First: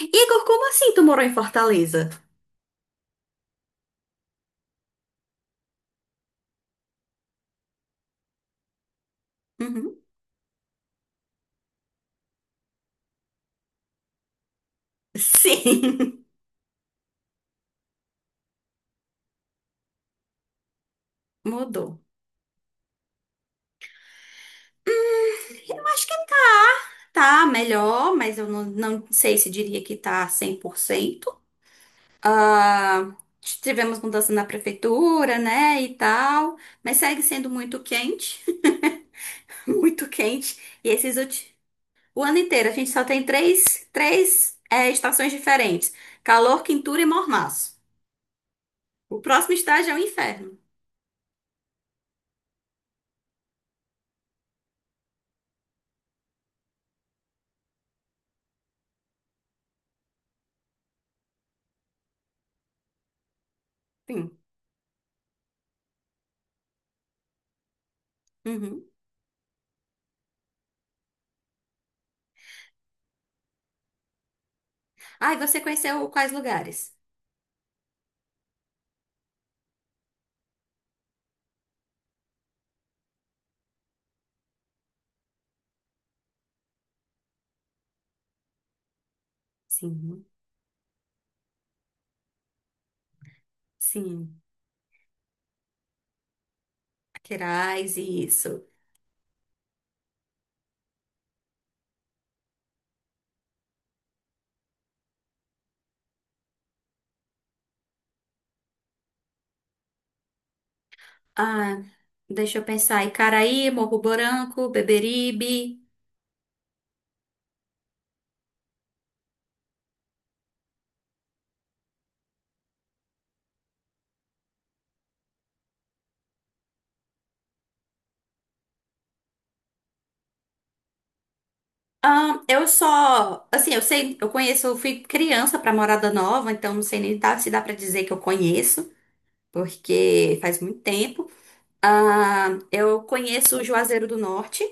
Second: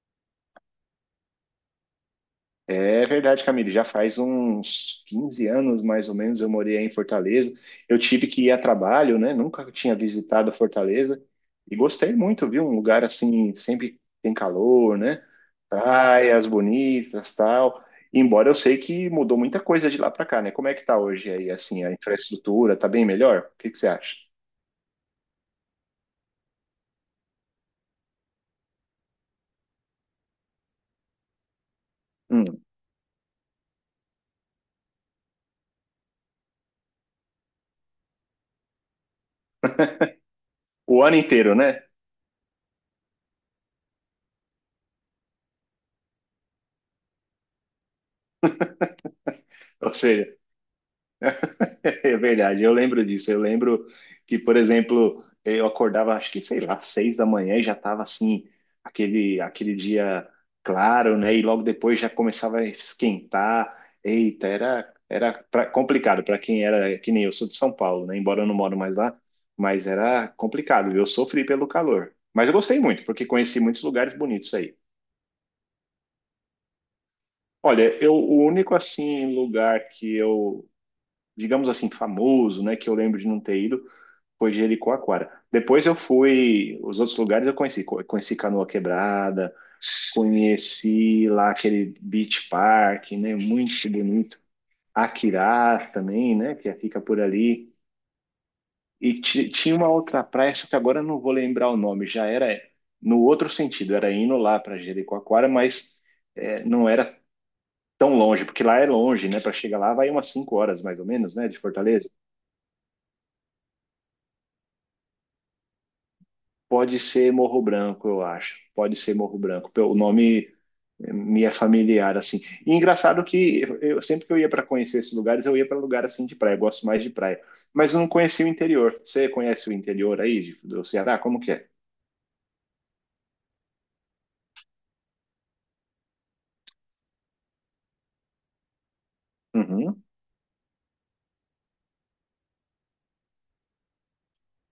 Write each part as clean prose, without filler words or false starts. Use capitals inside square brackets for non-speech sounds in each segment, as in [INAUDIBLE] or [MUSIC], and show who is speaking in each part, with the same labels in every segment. Speaker 1: Igor, como assim tu morou em Fortaleza?
Speaker 2: É verdade, Camille. Já faz uns 15 anos, mais ou menos, eu morei aí em Fortaleza. Eu tive que ir a trabalho, né? Nunca tinha
Speaker 1: Uhum.
Speaker 2: visitado Fortaleza e gostei muito, viu? Um lugar assim, sempre tem calor, né?
Speaker 1: Sim,
Speaker 2: Praias bonitas, tal. Embora eu sei que mudou muita coisa de lá para cá, né? Como é que tá hoje
Speaker 1: [LAUGHS]
Speaker 2: aí, assim, a
Speaker 1: mudou.
Speaker 2: infraestrutura? Tá bem melhor? O que que você acha?
Speaker 1: Eu acho que tá melhor, mas eu não sei se diria que tá 100%.
Speaker 2: Hum.
Speaker 1: Ah, tivemos mudança na prefeitura, né, e tal, mas segue sendo muito quente, [LAUGHS] muito quente. E
Speaker 2: O
Speaker 1: esses
Speaker 2: ano
Speaker 1: últimos...
Speaker 2: inteiro, né?
Speaker 1: O ano inteiro a gente só tem três estações diferentes. Calor, quintura e mormaço. O próximo estágio
Speaker 2: Ou
Speaker 1: é o
Speaker 2: seja,
Speaker 1: inferno.
Speaker 2: [LAUGHS] é verdade, eu lembro disso. Eu lembro que, por exemplo, eu acordava, acho que, sei lá, 6 da manhã e já estava assim, aquele dia claro, né? E logo depois já começava a esquentar.
Speaker 1: Sim.
Speaker 2: Eita, era complicado para quem era, que nem eu sou de São Paulo, né? Embora eu não moro
Speaker 1: Uhum.
Speaker 2: mais lá, mas era complicado. Eu sofri pelo calor. Mas eu gostei muito, porque conheci muitos lugares bonitos aí.
Speaker 1: Ah, e você conheceu quais lugares?
Speaker 2: Olha, eu, o único assim lugar que eu, digamos assim, famoso, né, que eu lembro de não ter ido foi Jericoacoara. Depois eu fui, os outros lugares eu conheci, conheci Canoa Quebrada,
Speaker 1: Sim,
Speaker 2: conheci lá aquele Beach Park, né? Muito bonito.
Speaker 1: sim.
Speaker 2: Aquirá também, né? Que fica por ali.
Speaker 1: Queirais, isso.
Speaker 2: E tinha uma outra praia, só que agora eu não vou lembrar o nome. Já era no outro sentido, era indo lá para Jericoacoara, mas é, não era tão longe, porque lá é longe, né? Para chegar lá vai umas 5 horas mais ou menos, né? De
Speaker 1: Ah,
Speaker 2: Fortaleza.
Speaker 1: deixa eu pensar. Icaraí, Morro Branco, Beberibe.
Speaker 2: Pode ser Morro Branco, eu acho. Pode ser Morro Branco. O nome me é familiar assim. E engraçado que eu sempre que eu ia para conhecer esses lugares, eu ia para lugar assim de praia, eu gosto mais de praia, mas eu não conhecia o interior. Você conhece o interior aí do Ceará? Como que é?
Speaker 1: Ah, eu só, assim, eu sei, eu conheço, eu fui criança pra Morada Nova, então não sei nem dá- se dá pra dizer que eu conheço,
Speaker 2: Uhum.
Speaker 1: porque faz muito tempo. Ah, eu conheço o Juazeiro do Norte.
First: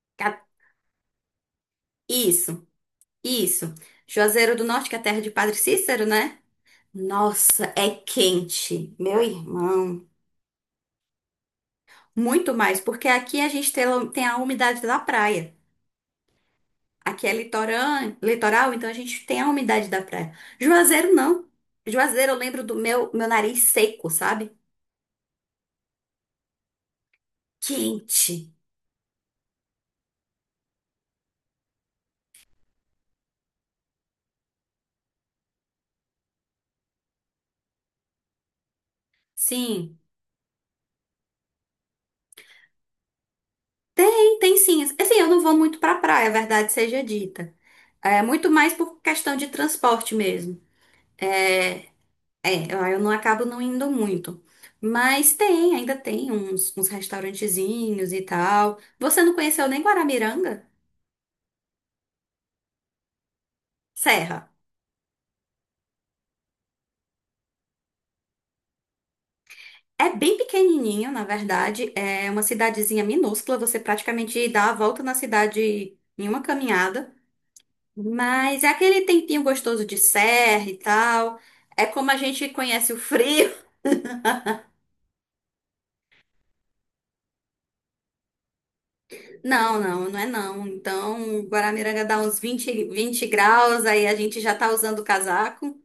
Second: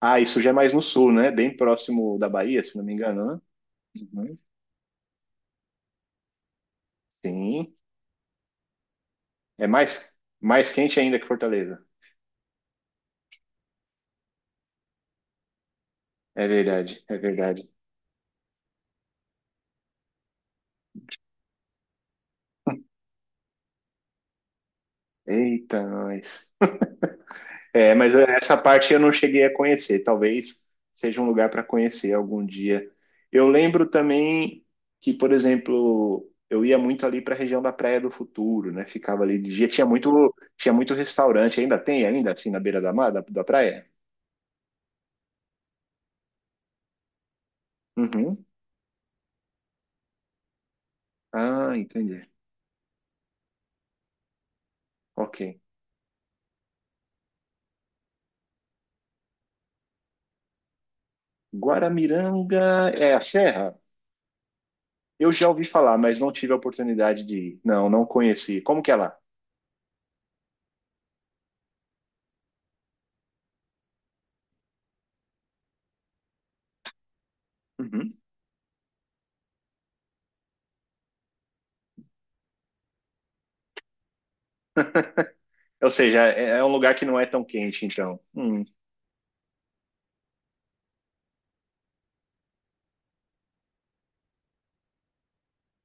Speaker 2: Ah,
Speaker 1: Que
Speaker 2: isso
Speaker 1: é-
Speaker 2: já é mais no sul, né? Bem próximo da Bahia,
Speaker 1: Isso,
Speaker 2: se não me engano, né?
Speaker 1: isso.
Speaker 2: Uhum.
Speaker 1: Juazeiro do Norte, que é a terra de Padre Cícero, né? Nossa,
Speaker 2: Sim.
Speaker 1: é quente, meu
Speaker 2: É
Speaker 1: irmão.
Speaker 2: mais quente ainda que Fortaleza.
Speaker 1: Muito mais, porque aqui a gente tem a umidade da praia.
Speaker 2: É verdade, é
Speaker 1: Aqui é
Speaker 2: verdade.
Speaker 1: litorã- litoral, então a gente tem a umidade da praia. Juazeiro não. Juazeiro, eu lembro do meu nariz seco, sabe?
Speaker 2: Eita, nós. É, mas
Speaker 1: Quente.
Speaker 2: essa parte eu não cheguei a conhecer. Talvez seja um lugar para conhecer algum dia. Eu lembro também que, por exemplo, eu ia muito ali para a região da Praia do Futuro, né? Ficava ali de dia.
Speaker 1: Sim,
Speaker 2: Tinha muito restaurante. Ainda tem, ainda assim, na beira da mar, da praia?
Speaker 1: tem, tem sim. Assim, eu não vou muito pra praia, a verdade seja dita. É
Speaker 2: Uhum.
Speaker 1: muito mais por questão de transporte mesmo.
Speaker 2: Ah,
Speaker 1: É,
Speaker 2: entendi.
Speaker 1: é, eu não acabo não indo muito. Mas
Speaker 2: Ok.
Speaker 1: tem, ainda tem uns, uns restaurantezinhos e tal. Você não conheceu nem Guaramiranga?
Speaker 2: Guaramiranga é a serra?
Speaker 1: Serra.
Speaker 2: Eu já ouvi falar, mas não tive a oportunidade de ir. Não, não conheci. Como que é lá?
Speaker 1: É bem pequenininho, na verdade. É uma cidadezinha minúscula. Você praticamente dá a volta na cidade em uma caminhada.
Speaker 2: Uhum.
Speaker 1: Mas é aquele tempinho gostoso de serra e tal. É como a gente conhece o frio. [LAUGHS]
Speaker 2: Ou seja, é, é um lugar que não é tão quente, então. Hum.
Speaker 1: Não, não, não é não. Então, Guaramiranga dá uns 20, 20 graus, aí a gente já tá usando o casaco.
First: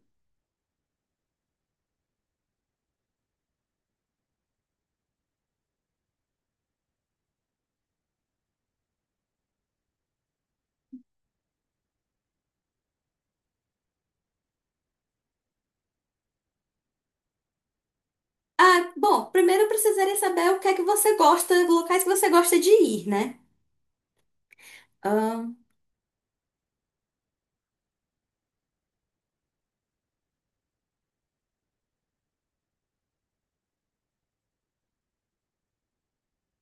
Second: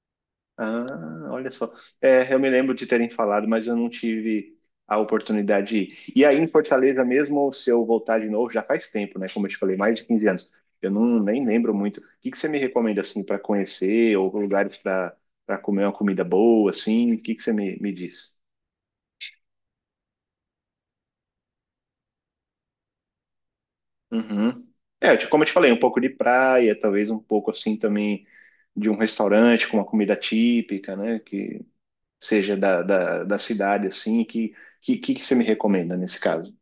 Speaker 2: Ah, olha só. É, eu me lembro de terem falado, mas eu não tive a oportunidade de ir. E aí em Fortaleza mesmo, se eu voltar de novo, já faz tempo, né? Como eu te falei, mais de 15 anos. Eu não nem lembro muito. O que que você me recomenda assim para conhecer ou lugares para comer uma comida boa assim? O que que você me, me diz?
Speaker 1: Ah, bom, primeiro eu precisaria saber o que é que você gosta, locais que você gosta de ir, né?
Speaker 2: Uhum. É, eu como eu
Speaker 1: Ah,
Speaker 2: te falei, um pouco de praia, talvez um pouco assim também de um restaurante com uma comida típica, né? Seja da cidade, assim, que você me recomenda nesse caso?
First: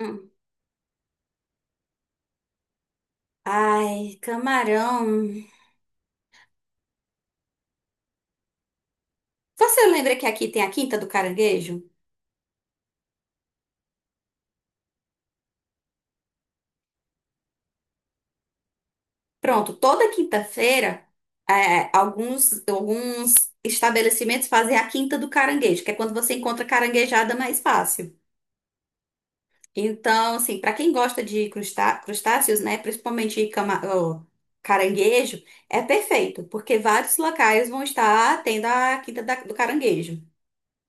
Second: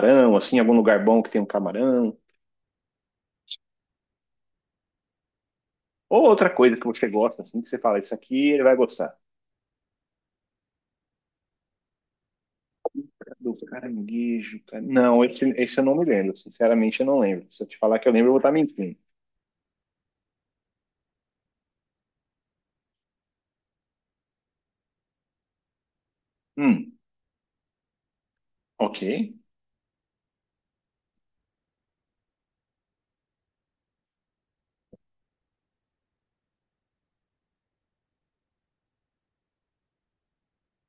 Speaker 1: hum.
Speaker 2: assim, algum lugar bom que tem um camarão?
Speaker 1: Ai, camarão.
Speaker 2: Ou outra coisa que você gosta, assim, que você fala, isso aqui ele vai gostar.
Speaker 1: Você lembra que aqui tem a Quinta do Caranguejo?
Speaker 2: Do caranguejo, cara... Não, esse eu não me lembro, sinceramente eu não lembro. Se eu te falar que eu lembro, eu vou estar mentindo.
Speaker 1: Pronto, toda quinta-feira, alguns estabelecimentos fazem a Quinta do Caranguejo, que é quando você encontra
Speaker 2: Hum,
Speaker 1: caranguejada mais fácil.
Speaker 2: ok.
Speaker 1: Então, assim, para quem gosta de crustá- crustáceos, né, principalmente cama- ó, caranguejo, é perfeito, porque vários locais vão estar tendo a Quinta da- do Caranguejo.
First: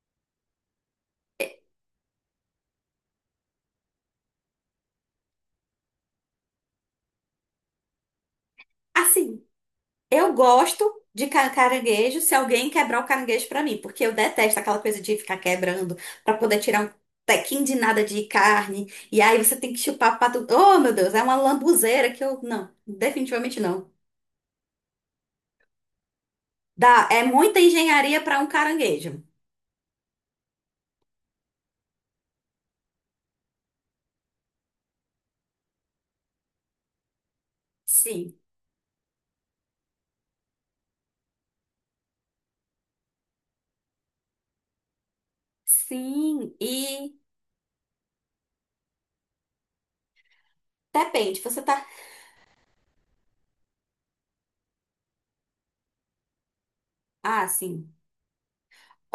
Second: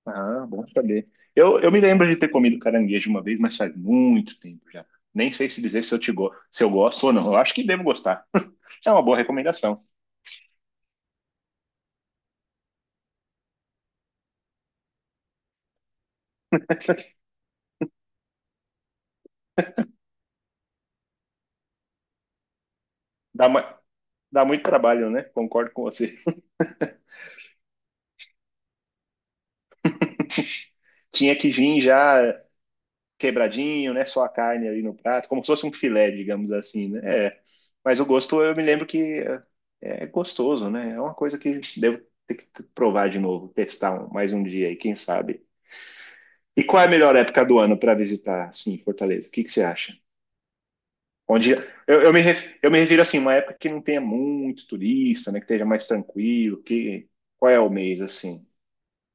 Speaker 2: Ah, bom saber. Eu me lembro de ter comido caranguejo uma vez, mas faz muito tempo já. Nem sei se dizer se eu, te go... se eu gosto ou não. Eu acho que devo gostar. [LAUGHS] É uma boa
Speaker 1: Assim.
Speaker 2: recomendação.
Speaker 1: Eu gosto de ca- caranguejo se alguém quebrar o caranguejo pra mim, porque eu detesto aquela coisa de ficar quebrando pra poder tirar um tequinho de nada de carne. E aí você tem que chupar pra tudo. Oh, meu Deus, é uma lambuzeira que eu. Não,
Speaker 2: Dá
Speaker 1: definitivamente
Speaker 2: uma...
Speaker 1: não.
Speaker 2: dá muito trabalho, né? Concordo com você.
Speaker 1: Dá, é muita engenharia pra um caranguejo.
Speaker 2: Tinha que vir já quebradinho, né? Só a carne ali no prato, como se fosse um filé, digamos assim, né? É. Mas o
Speaker 1: Sim,
Speaker 2: gosto, eu me lembro que é gostoso, né? É uma coisa que devo ter que provar de novo, mais um dia aí, quem sabe.
Speaker 1: sim.
Speaker 2: E qual é a
Speaker 1: E
Speaker 2: melhor época do ano para visitar, assim, Fortaleza? O que que você acha?
Speaker 1: depende,
Speaker 2: Onde
Speaker 1: você tá.
Speaker 2: eu me refiro assim, uma época que não tenha muito turista, né? Que esteja mais tranquilo. Que
Speaker 1: Ah,
Speaker 2: Qual é o
Speaker 1: sim.
Speaker 2: mês assim?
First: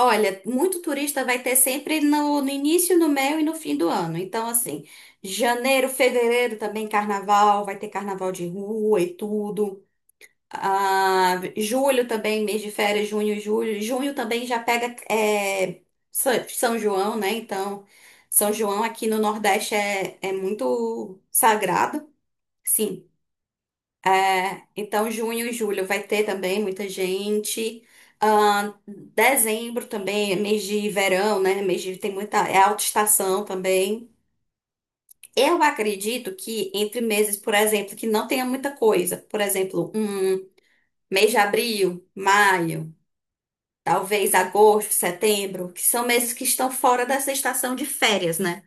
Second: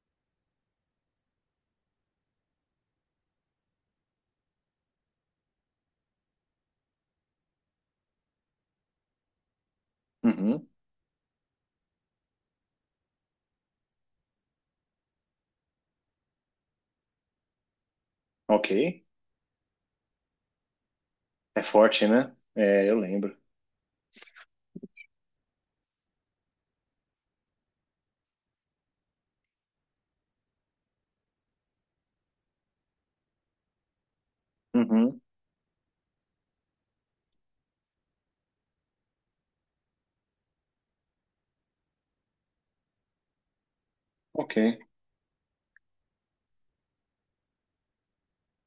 Speaker 1: Olha, muito turista vai ter sempre no início, no meio e no fim do ano. Então, assim, janeiro, fevereiro também carnaval, vai ter carnaval de rua e tudo.
Speaker 2: Uhum,
Speaker 1: Ah, julho também, mês de férias, junho, julho. Junho também já pega é, Sa- São João, né? Então, São
Speaker 2: ok.
Speaker 1: João aqui no Nordeste é, é muito
Speaker 2: É forte,
Speaker 1: sagrado.
Speaker 2: né? É, eu
Speaker 1: Sim.
Speaker 2: lembro.
Speaker 1: É, então, junho e julho vai ter também muita gente. Dezembro também, é mês de verão, né? Mês de, tem muita, é alta estação também.
Speaker 2: Uhum.
Speaker 1: Eu acredito que entre meses, por exemplo, que não tenha muita coisa. Por exemplo, um mês de abril, maio, talvez
Speaker 2: Ok.
Speaker 1: agosto, setembro, que são meses que estão fora dessa estação de férias, né?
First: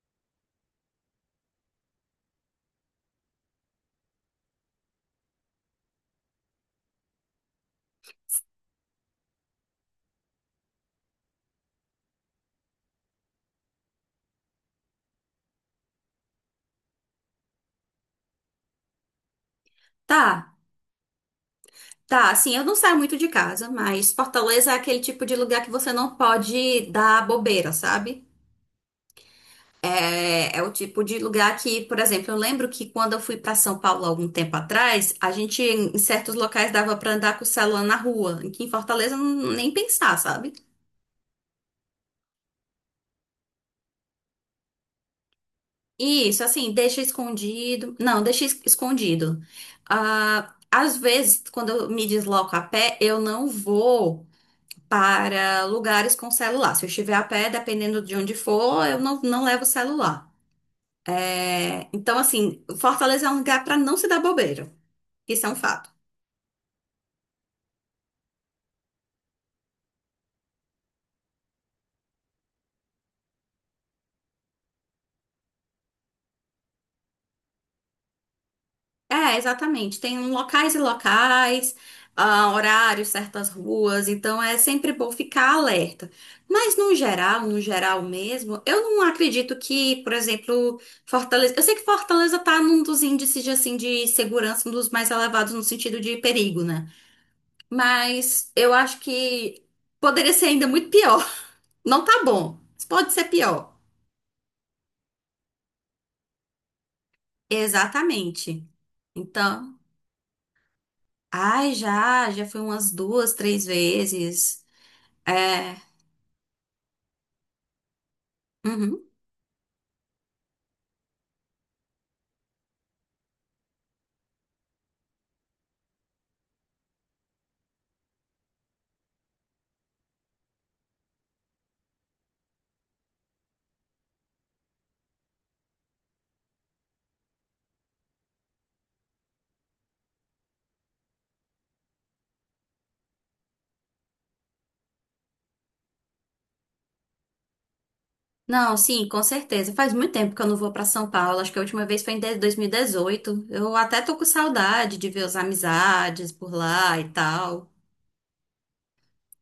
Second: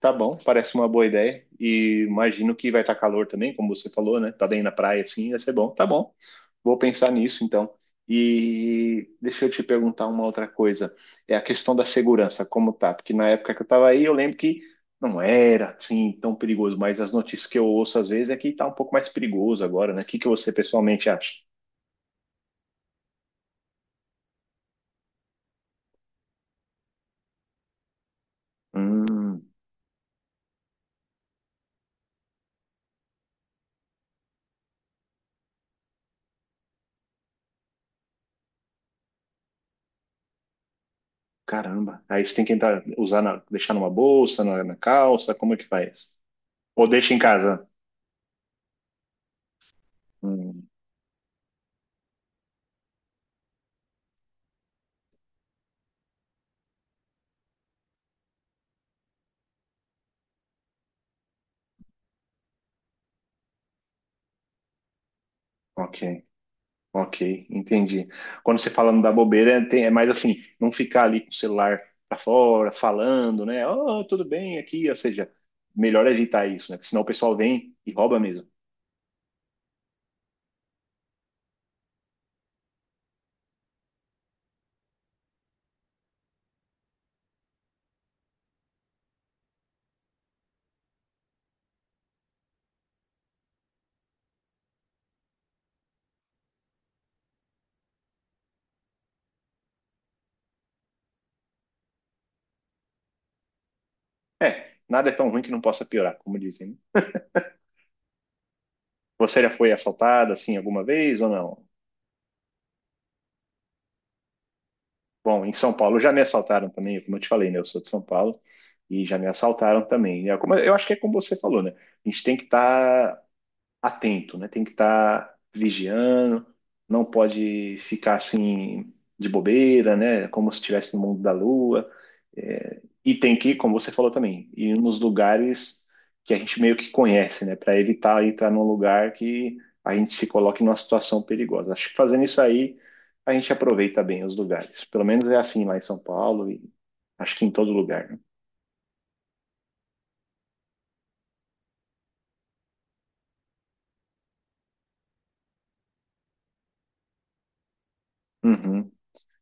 Speaker 2: Tá bom, parece uma boa ideia. E imagino que vai estar calor também, como você falou, né? Tá bem na praia assim, vai ser bom. Tá bom. Vou pensar nisso então. E deixa eu te perguntar uma outra coisa. É a questão da segurança, como tá? Porque na época que eu tava aí, eu lembro que não era assim tão perigoso, mas as notícias que eu ouço às vezes é que tá um pouco mais perigoso agora, né? O que
Speaker 1: Tá,
Speaker 2: que você pessoalmente acha?
Speaker 1: tá. Assim, eu não saio muito de casa, mas Fortaleza é aquele tipo de lugar que você não pode dar bobeira, sabe?
Speaker 2: Hum.
Speaker 1: É, é o tipo de lugar que, por exemplo, eu lembro que quando eu fui para São Paulo algum tempo atrás, a gente em certos locais dava para andar com o celular na rua, que em Fortaleza não- nem pensar, sabe?
Speaker 2: Caramba. Aí você tem que entrar, deixar numa bolsa, na calça, como é que faz?
Speaker 1: E isso, assim,
Speaker 2: Ou
Speaker 1: deixa
Speaker 2: deixa em casa?
Speaker 1: escondido. Não, deixa es- escondido. Ah,
Speaker 2: Hum,
Speaker 1: às vezes, quando eu me desloco a pé, eu não vou para lugares com celular. Se eu estiver a pé, dependendo de onde for, eu não levo celular. É, então, assim, Fortaleza é um lugar para não se dar bobeira. Isso é um fato.
Speaker 2: ok, ok, entendi. Quando você fala não dar bobeira, é, é mais assim, não ficar ali com o celular pra fora, falando, né? Oh, tudo bem aqui, ou seja, melhor evitar isso, né? Porque senão o pessoal vem e rouba mesmo.
Speaker 1: É, exatamente. Tem um locais e locais, ah, horários, certas ruas, então é sempre bom ficar alerta. Mas no geral, no geral mesmo, eu não acredito que, por exemplo, Fortaleza. Eu sei que Fortaleza tá num dos índices de, assim, de segurança, um dos mais elevados no sentido de perigo, né? Mas eu acho que poderia ser ainda muito pior. [LAUGHS] Não tá bom, mas pode ser pior.
Speaker 2: É, nada é tão ruim que não possa piorar, como dizem, né?
Speaker 1: Exatamente.
Speaker 2: Você já foi
Speaker 1: Então,
Speaker 2: assaltada assim alguma vez ou não?
Speaker 1: ai, já, já fui umas duas, três vezes.
Speaker 2: Bom, em São
Speaker 1: É.
Speaker 2: Paulo já me assaltaram também, como eu te falei, né? Eu sou de São Paulo
Speaker 1: Uhum.
Speaker 2: e já me assaltaram também. É como- eu acho que é como você falou, né? A gente tem que estar atento, né? Tem que estar vigiando, não pode ficar assim de bobeira, né? Como se estivesse no mundo da lua. É, e tem que, como você falou também, ir nos lugares que a gente meio que conhece, né? Para evitar entrar num lugar que a gente se coloque numa situação perigosa. Acho que fazendo isso aí, a gente aproveita bem os lugares. Pelo menos é assim lá em São Paulo e acho que em todo lugar, né?
Speaker 1: Não, sim, com certeza. Faz muito tempo que eu não vou para São Paulo. Acho que a última vez foi em de- 2018. Eu até tô com saudade de ver as amizades por lá e tal.
Speaker 2: Uhum.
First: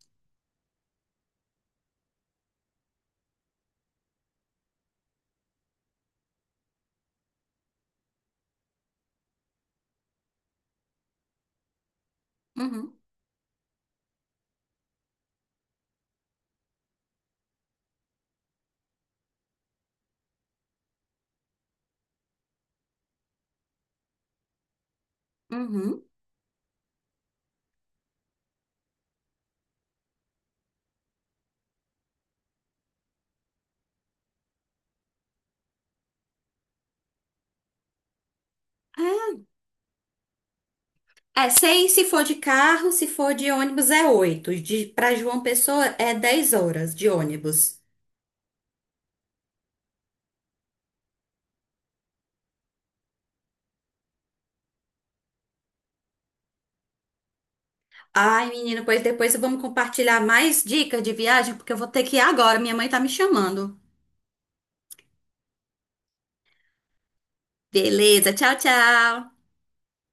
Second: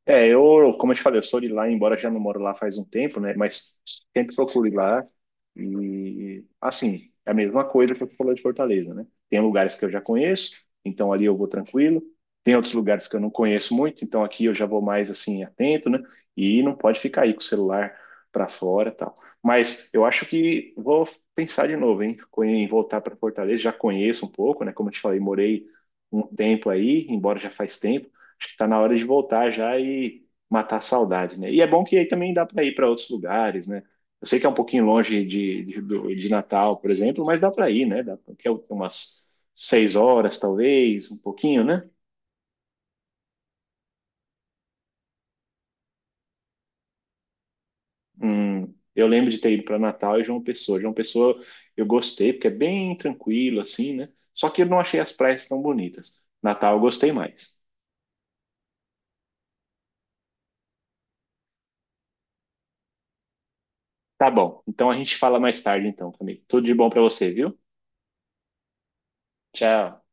Speaker 2: É, eu, como eu te falei, eu sou de lá, embora já não moro lá faz um tempo, né? Mas sempre procuro ir lá. E, assim, é a mesma coisa que eu falei de Fortaleza, né? Tem lugares que eu já conheço, então ali eu vou tranquilo. Tem outros
Speaker 1: Uhum.
Speaker 2: lugares que eu não conheço muito, então aqui eu já vou mais, assim, atento, né? E não pode ficar aí com o celular para fora e tal. Mas eu acho que vou pensar de novo, hein? Em voltar para Fortaleza, já conheço um pouco, né? Como eu te falei, morei
Speaker 1: Uhum.
Speaker 2: um tempo aí, embora já faz tempo. Acho que tá na hora de voltar já e matar a saudade, né? E é bom que aí também dá para ir para outros lugares, né? Eu sei que é um pouquinho longe de Natal, por exemplo, mas dá para ir, né? Dá, que é umas
Speaker 1: É,
Speaker 2: 6 horas, talvez, um
Speaker 1: é,
Speaker 2: pouquinho,
Speaker 1: sei
Speaker 2: né?
Speaker 1: se for de carro, se for de ônibus é 8. De, para João Pessoa é 10 horas de ônibus.
Speaker 2: Eu lembro de ter ido para Natal e João Pessoa. João Pessoa eu gostei, porque é bem tranquilo, assim, né? Só que eu não achei as praias tão bonitas. Natal eu gostei mais.
Speaker 1: Ai, menino, pois depois vamos compartilhar mais dicas de viagem, porque eu vou ter que ir agora. Minha mãe tá me chamando.
Speaker 2: Tá bom, então a gente fala mais tarde, então, Camilo. Tudo de bom para você, viu?
Speaker 1: Beleza, tchau, tchau.
Speaker 2: Tchau.